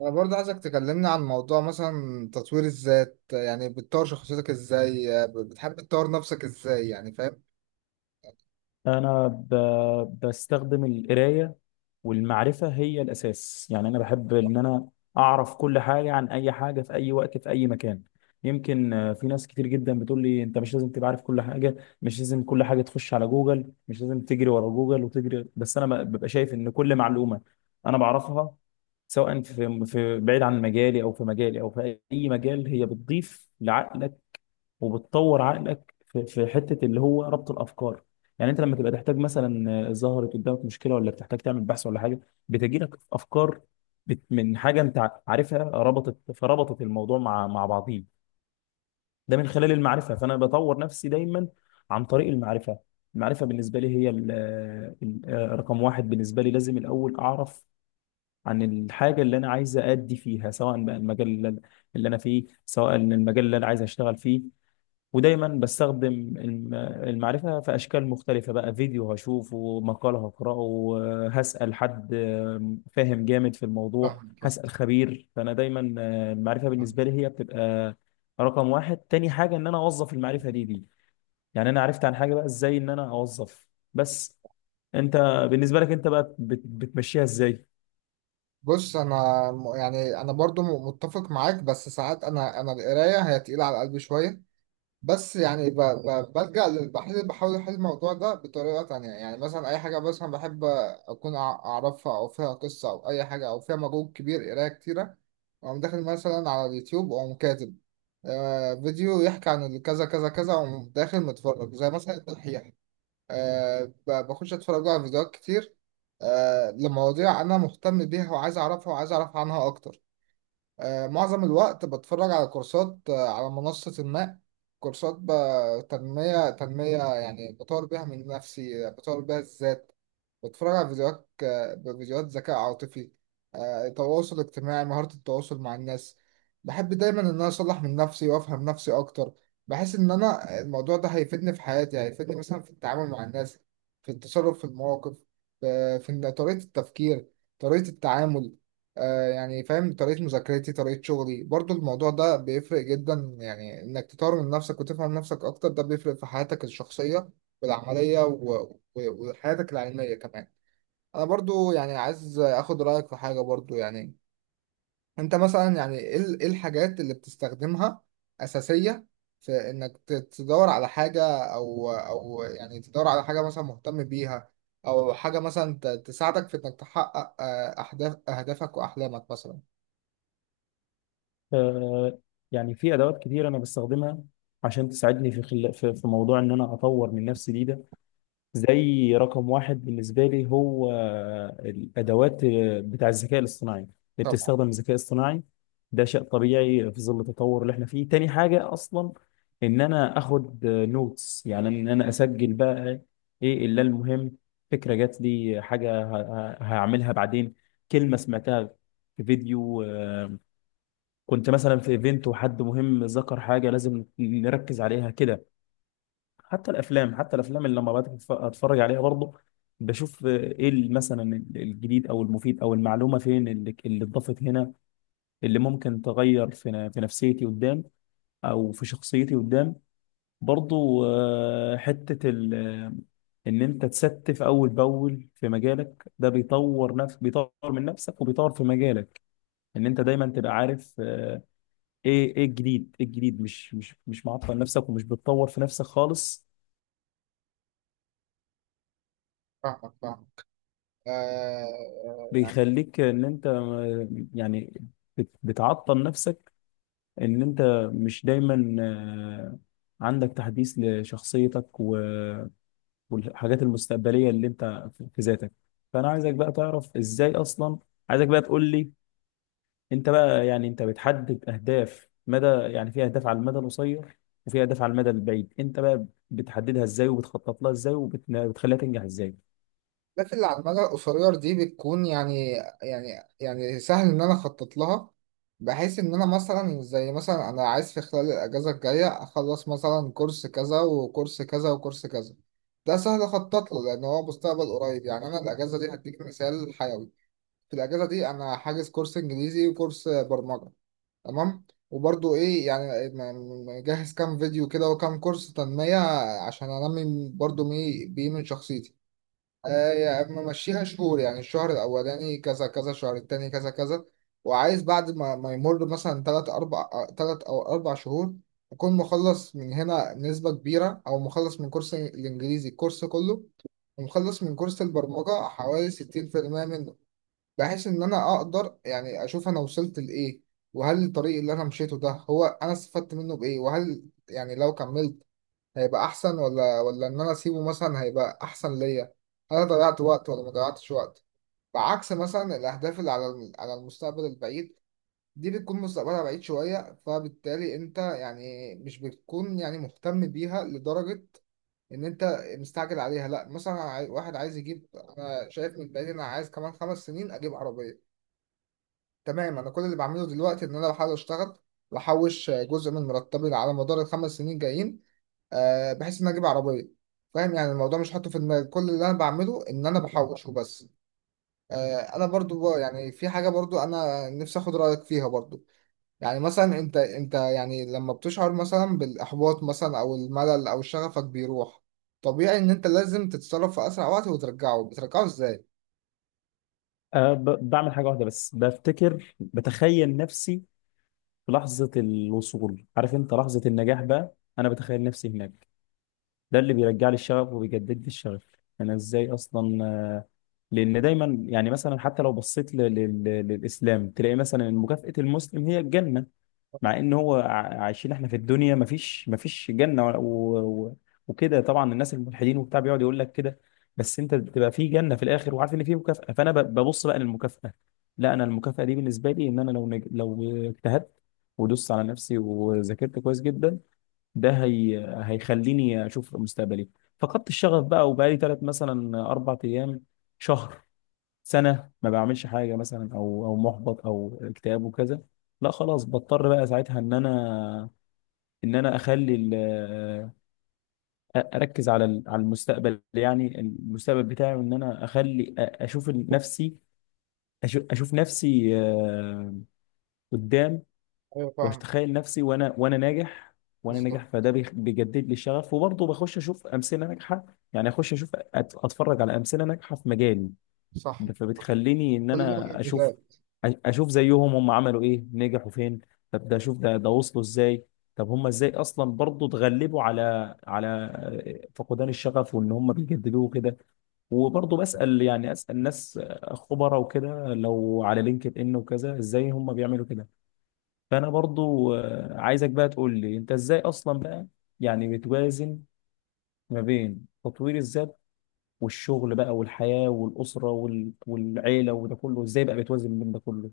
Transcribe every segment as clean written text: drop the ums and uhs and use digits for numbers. انا برضه عايزك تكلمني عن موضوع مثلا تطوير الذات، يعني بتطور شخصيتك ازاي؟ بتحب تطور نفسك ازاي؟ يعني فاهم؟ أنا بستخدم القراية والمعرفة هي الأساس. يعني أنا بحب إن أنا أعرف كل حاجة عن أي حاجة في أي وقت في أي مكان. يمكن في ناس كتير جدا بتقول لي أنت مش لازم تبقى عارف كل حاجة، مش لازم كل حاجة تخش على جوجل، مش لازم تجري ورا جوجل وتجري. بس أنا ببقى شايف إن كل معلومة أنا بعرفها، سواء في بعيد عن مجالي أو في مجالي أو في أي مجال، هي بتضيف لعقلك وبتطور عقلك في حته اللي هو ربط الافكار. يعني انت لما تبقى تحتاج مثلا ظهرت قدامك مشكله ولا بتحتاج تعمل بحث ولا حاجه، بتجي لك افكار من حاجه انت عارفها ربطت، فربطت الموضوع مع بعضيه. ده من خلال المعرفه، فانا بطور نفسي دايما عن طريق المعرفه. المعرفه بالنسبه لي هي رقم 1. بالنسبه لي لازم الاول اعرف عن الحاجه اللي انا عايز ادي فيها، سواء بقى المجال اللي انا فيه، سواء المجال اللي انا عايز اشتغل فيه. ودايما بستخدم المعرفة في أشكال مختلفة، بقى فيديو هشوفه، مقال هقرأه، هسأل حد فاهم جامد في الموضوع، فاهم، فاهم، هسأل خبير. فأنا دايما المعرفة فاهم. بالنسبة لي هي بتبقى رقم 1. تاني حاجة إن أنا أوظف المعرفة دي. يعني أنا عرفت عن حاجة بقى إزاي إن أنا أوظف. بس أنت، بالنسبة لك أنت بقى بتمشيها إزاي؟ بص انا، يعني انا برضو متفق معاك، بس ساعات انا القرايه هي تقيله على قلبي شويه. بس يعني بحل، بحاول أحل الموضوع ده بطريقة تانية. يعني مثلا أي حاجة مثلا بحب أكون أعرفها، أو فيها قصة أو أي حاجة، أو فيها مجهود كبير قراية كتيرة، وأقوم داخل مثلا على اليوتيوب وأقوم كاتب فيديو يحكي عن كذا كذا كذا، وأقوم داخل متفرج زي مثلا الدحيح. بخش أتفرج على فيديوهات كتير، لمواضيع أنا مهتم بيها وعايز أعرفها وعايز أعرف عنها أكتر. معظم الوقت بتفرج على كورسات، على منصة ما. كورسات تنمية، تنمية، يعني بطور بيها من نفسي، بطور بيها الذات. بتفرج على فيديوهات فيديوهات ذكاء عاطفي، تواصل اجتماعي، مهارة التواصل مع الناس. بحب دايما ان انا اصلح من نفسي وافهم نفسي اكتر. بحس ان انا الموضوع ده هيفيدني في حياتي، هيفيدني مثلا في التعامل مع الناس، في التصرف في المواقف، في إن طريقة التفكير، طريقة التعامل، يعني فاهم، طريقة مذاكرتي طريقة شغلي. برضو الموضوع ده بيفرق جدا، يعني انك تطور من نفسك وتفهم نفسك اكتر، ده بيفرق في حياتك الشخصية والعملية، وحياتك العلمية كمان. أنا برضو يعني عايز أخد رأيك في حاجة برضو. يعني أنت مثلا يعني إيه الحاجات اللي بتستخدمها أساسية في إنك تدور على حاجة، أو يعني تدور على حاجة مثلا مهتم بيها، أو حاجة مثلا تساعدك في إنك تحقق، أهداف أهدافك وأحلامك مثلا. آه، يعني في أدوات كتير أنا بستخدمها عشان تساعدني في في موضوع إن أنا أطور من نفسي دي ده. زي رقم 1 بالنسبة لي هو الأدوات بتاع الذكاء الاصطناعي، اللي طبعا. بتستخدم الذكاء الاصطناعي. ده شيء طبيعي في ظل التطور اللي احنا فيه. تاني حاجة أصلا إن أنا أخد نوتس، يعني إن أنا أسجل بقى إيه إلا المهم، فكرة جات لي حاجة هعملها بعدين، كلمة سمعتها في فيديو، كنت مثلا في ايفنت وحد مهم ذكر حاجة لازم نركز عليها كده. حتى الافلام، حتى الافلام اللي لما بقعد اتفرج عليها برضه، بشوف ايه مثلا الجديد او المفيد او المعلومه فين اللي اتضافت هنا، اللي ممكن تغير في نفسيتي قدام، او في شخصيتي قدام برضه. آه، حته ال- آه، ان انت اول باول في مجالك، ده بيطور نفسك، بيطور من نفسك وبيطور في مجالك. ان انت دايما تبقى عارف ايه الجديد، مش معطل نفسك ومش بتطور في نفسك خالص. فاهمك، فاهمك. آه، آه، بيخليك ان انت يعني بتعطل نفسك، ان انت مش دايما عندك تحديث لشخصيتك والحاجات المستقبلية اللي انت في ذاتك. فانا عايزك بقى تعرف ازاي اصلا، عايزك بقى تقول لي. انت بقى، يعني انت بتحدد اهداف مدى، يعني في اهداف على المدى القصير وفي اهداف على المدى البعيد، انت بقى بتحددها ازاي وبتخطط لها ازاي وبتخليها تنجح ازاي؟ الأهداف اللي على المدى القصير دي بتكون يعني، يعني يعني سهل إن أنا أخطط لها، بحيث إن أنا مثلا، زي مثلا أنا عايز في خلال الأجازة الجاية أخلص مثلا كورس كذا وكورس كذا وكورس كذا. ده سهل أخطط له لأن هو مستقبل قريب. يعني أنا الأجازة دي هديك مثال حيوي. في الأجازة دي أنا حاجز كورس إنجليزي وكورس برمجة، تمام. وبرضه إيه، يعني مجهز كام فيديو كده وكام كورس تنمية، عشان أنمي برضه بيه من شخصيتي. يعني ممشيها شهور، يعني الشهر الأولاني كذا كذا، الشهر التاني كذا كذا. وعايز بعد ما يمر مثلا تلات أربع، تلات أو أربع شهور، أكون مخلص من هنا نسبة كبيرة، أو مخلص من كورس الإنجليزي الكورس كله، ومخلص من كورس البرمجة حوالي 60% منه، بحيث إن أنا أقدر يعني أشوف أنا وصلت لإيه، وهل الطريق اللي أنا مشيته ده هو أنا استفدت منه بإيه، وهل يعني لو كملت هيبقى احسن، ولا ان انا اسيبه مثلا هيبقى احسن ليا. انا ضيعت وقت ولا ما ضيعتش وقت؟ بعكس مثلا الاهداف اللي على على المستقبل البعيد، دي بتكون مستقبلها بعيد شوية، فبالتالي انت يعني مش بتكون يعني مهتم بيها لدرجة ان انت مستعجل عليها. لا مثلا أنا واحد عايز يجيب، انا شايف من بعيد إن انا عايز كمان خمس سنين اجيب عربية، تمام. انا كل اللي بعمله دلوقتي ان انا بحاول اشتغل، واحوش جزء من مرتبي على مدار الخمس سنين جايين، بحيث ان انا اجيب عربيه. فاهم يعني الموضوع مش حاطه في دماغي، كل اللي انا بعمله ان انا بحوش وبس. انا برضو بقى يعني في حاجه برضو انا نفسي اخد رايك فيها برضو. يعني مثلا انت يعني لما بتشعر مثلا بالاحباط مثلا، او الملل، او شغفك بيروح، طبيعي ان انت لازم تتصرف في اسرع وقت وترجعه. بترجعه ازاي؟ أه، بعمل حاجة واحدة بس، بفتكر بتخيل نفسي في لحظة الوصول، عارف انت لحظة النجاح بقى، انا بتخيل نفسي هناك. ده اللي بيرجع لي الشغف وبيجدد لي الشغف. انا ازاي اصلا لان دايما يعني مثلا حتى لو بصيت للاسلام تلاقي مثلا إن مكافأة المسلم هي الجنة. طبعا. مع ان هو عايشين احنا في الدنيا، مفيش جنه و... وكده، طبعا الناس الملحدين وبتاع بيقعد يقول لك كده. بس انت بتبقى في جنه في الاخر وعارف ان في مكافاه، فانا ببص بقى للمكافاه. لا انا المكافاه دي بالنسبه لي، ان انا لو لو اجتهدت ودوست على نفسي وذاكرت كويس جدا، ده هيخليني اشوف مستقبلي. فقدت الشغف بقى وبقالي ثلاث مثلا اربع ايام، شهر، سنه ما بعملش حاجه مثلا، او محبط او اكتئاب وكذا، لا خلاص بضطر بقى ساعتها ان انا اخلي اركز على المستقبل، يعني المستقبل بتاعي وان انا اخلي اشوف نفسي، اشوف نفسي قدام. ايوه، فاهم. واتخيل نفسي وانا ناجح، وانا ناجح، بالظبط. فده بيجدد لي الشغف. وبرضه بخش اشوف امثله ناجحه، يعني اخش اشوف اتفرج على امثله ناجحه في مجالي، صح. فبتخليني ان كل ده انا محتاج. اشوف زيهم، هم عملوا ايه نجحوا فين، طب ده اشوف ده وصلوا ازاي، طب هم ازاي اصلا برضه اتغلبوا على فقدان الشغف وان هم بيجددوه كده. وبرضه بسأل، يعني اسأل ناس خبراء وكده، لو على لينكد ان وكذا ازاي هم بيعملوا كده. فانا برضه عايزك بقى تقول لي انت ازاي اصلا بقى، يعني بتوازن ما بين تطوير الذات والشغل بقى والحياة والأسرة والعيلة، وده كله ازاي بقى بتوازن بين ده كله؟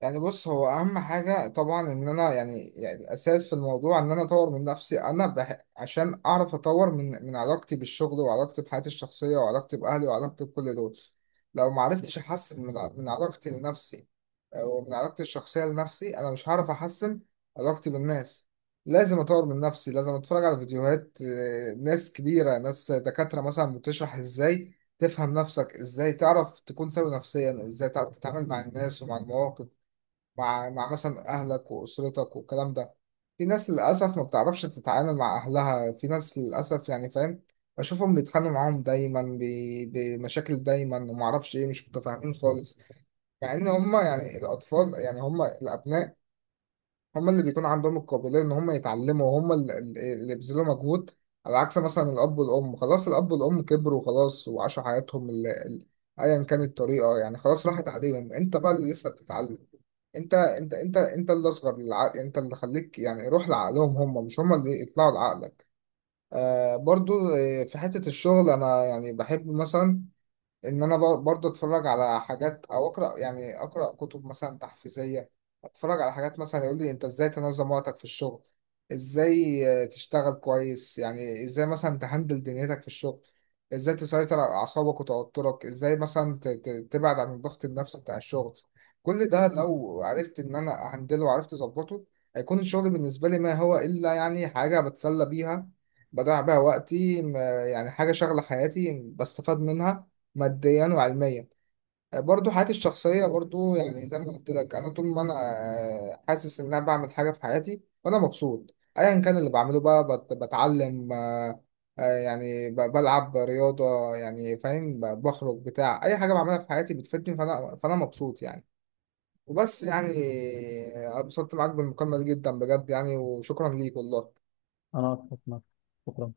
يعني بص، هو اهم حاجه طبعا ان انا يعني, الاساس في الموضوع ان انا اطور من نفسي. عشان اعرف اطور من من علاقتي بالشغل، وعلاقتي بحياتي الشخصيه، وعلاقتي باهلي، وعلاقتي بكل دول. لو ما عرفتش احسن من من علاقتي لنفسي، ومن علاقتي الشخصيه لنفسي، انا مش هعرف احسن علاقتي بالناس. لازم اطور من نفسي، لازم اتفرج على فيديوهات، ناس كبيره، ناس دكاتره مثلا بتشرح ازاي تفهم نفسك، ازاي تعرف تكون سوي نفسيا، ازاي تعرف تتعامل مع الناس ومع المواقف، مع مثلا أهلك وأسرتك والكلام ده. في ناس للأسف ما بتعرفش تتعامل مع أهلها، في ناس للأسف يعني فاهم، بشوفهم بيتخانقوا معاهم دايما، بمشاكل دايما وما أعرفش إيه، مش متفاهمين خالص. مع إن هما يعني الأطفال، يعني هما الأبناء، هم اللي بيكون عندهم القابلية إن هم يتعلموا، وهم اللي بيبذلوا مجهود، على عكس مثلا الأب والأم. خلاص الأب والأم كبروا خلاص وعاشوا حياتهم، أيا كانت الطريقة، يعني خلاص راحت عليهم. أنت بقى اللي لسه بتتعلم، أنت اللي أصغر للعقل، أنت اللي خليك يعني روح لعقلهم هم، مش هم اللي يطلعوا لعقلك. آه برضو. في حتة الشغل أنا يعني بحب مثلا ان انا برضه اتفرج على حاجات، او اقرا يعني اقرا كتب مثلا تحفيزيه، اتفرج على حاجات مثلا يقول لي انت ازاي تنظم وقتك في الشغل، ازاي تشتغل كويس، يعني ازاي مثلا تهندل دنيتك في الشغل، ازاي تسيطر على اعصابك وتوترك، ازاي مثلا تبعد عن الضغط النفسي بتاع الشغل. كل ده لو عرفت ان انا اهندله وعرفت اظبطه، هيكون الشغل بالنسبه لي ما هو الا يعني حاجه بتسلى بيها، بضيع بيها وقتي، يعني حاجه شغله حياتي بستفاد منها ماديا وعلميا. برضو حياتي الشخصية برضو، يعني زي ما قلت لك، أنا طول ما أنا حاسس إن أنا بعمل حاجة في حياتي وأنا مبسوط، أيا كان اللي بعمله بقى، بتعلم، يعني بلعب رياضة، يعني فاهم، بخرج، بتاع أي حاجة بعملها في حياتي بتفيدني، فأنا مبسوط يعني. وبس يعني. اتبسطت معاك بالمكالمة دي جدا بجد يعني، وشكرا ليك والله. انا اتفق معاك. شكرا.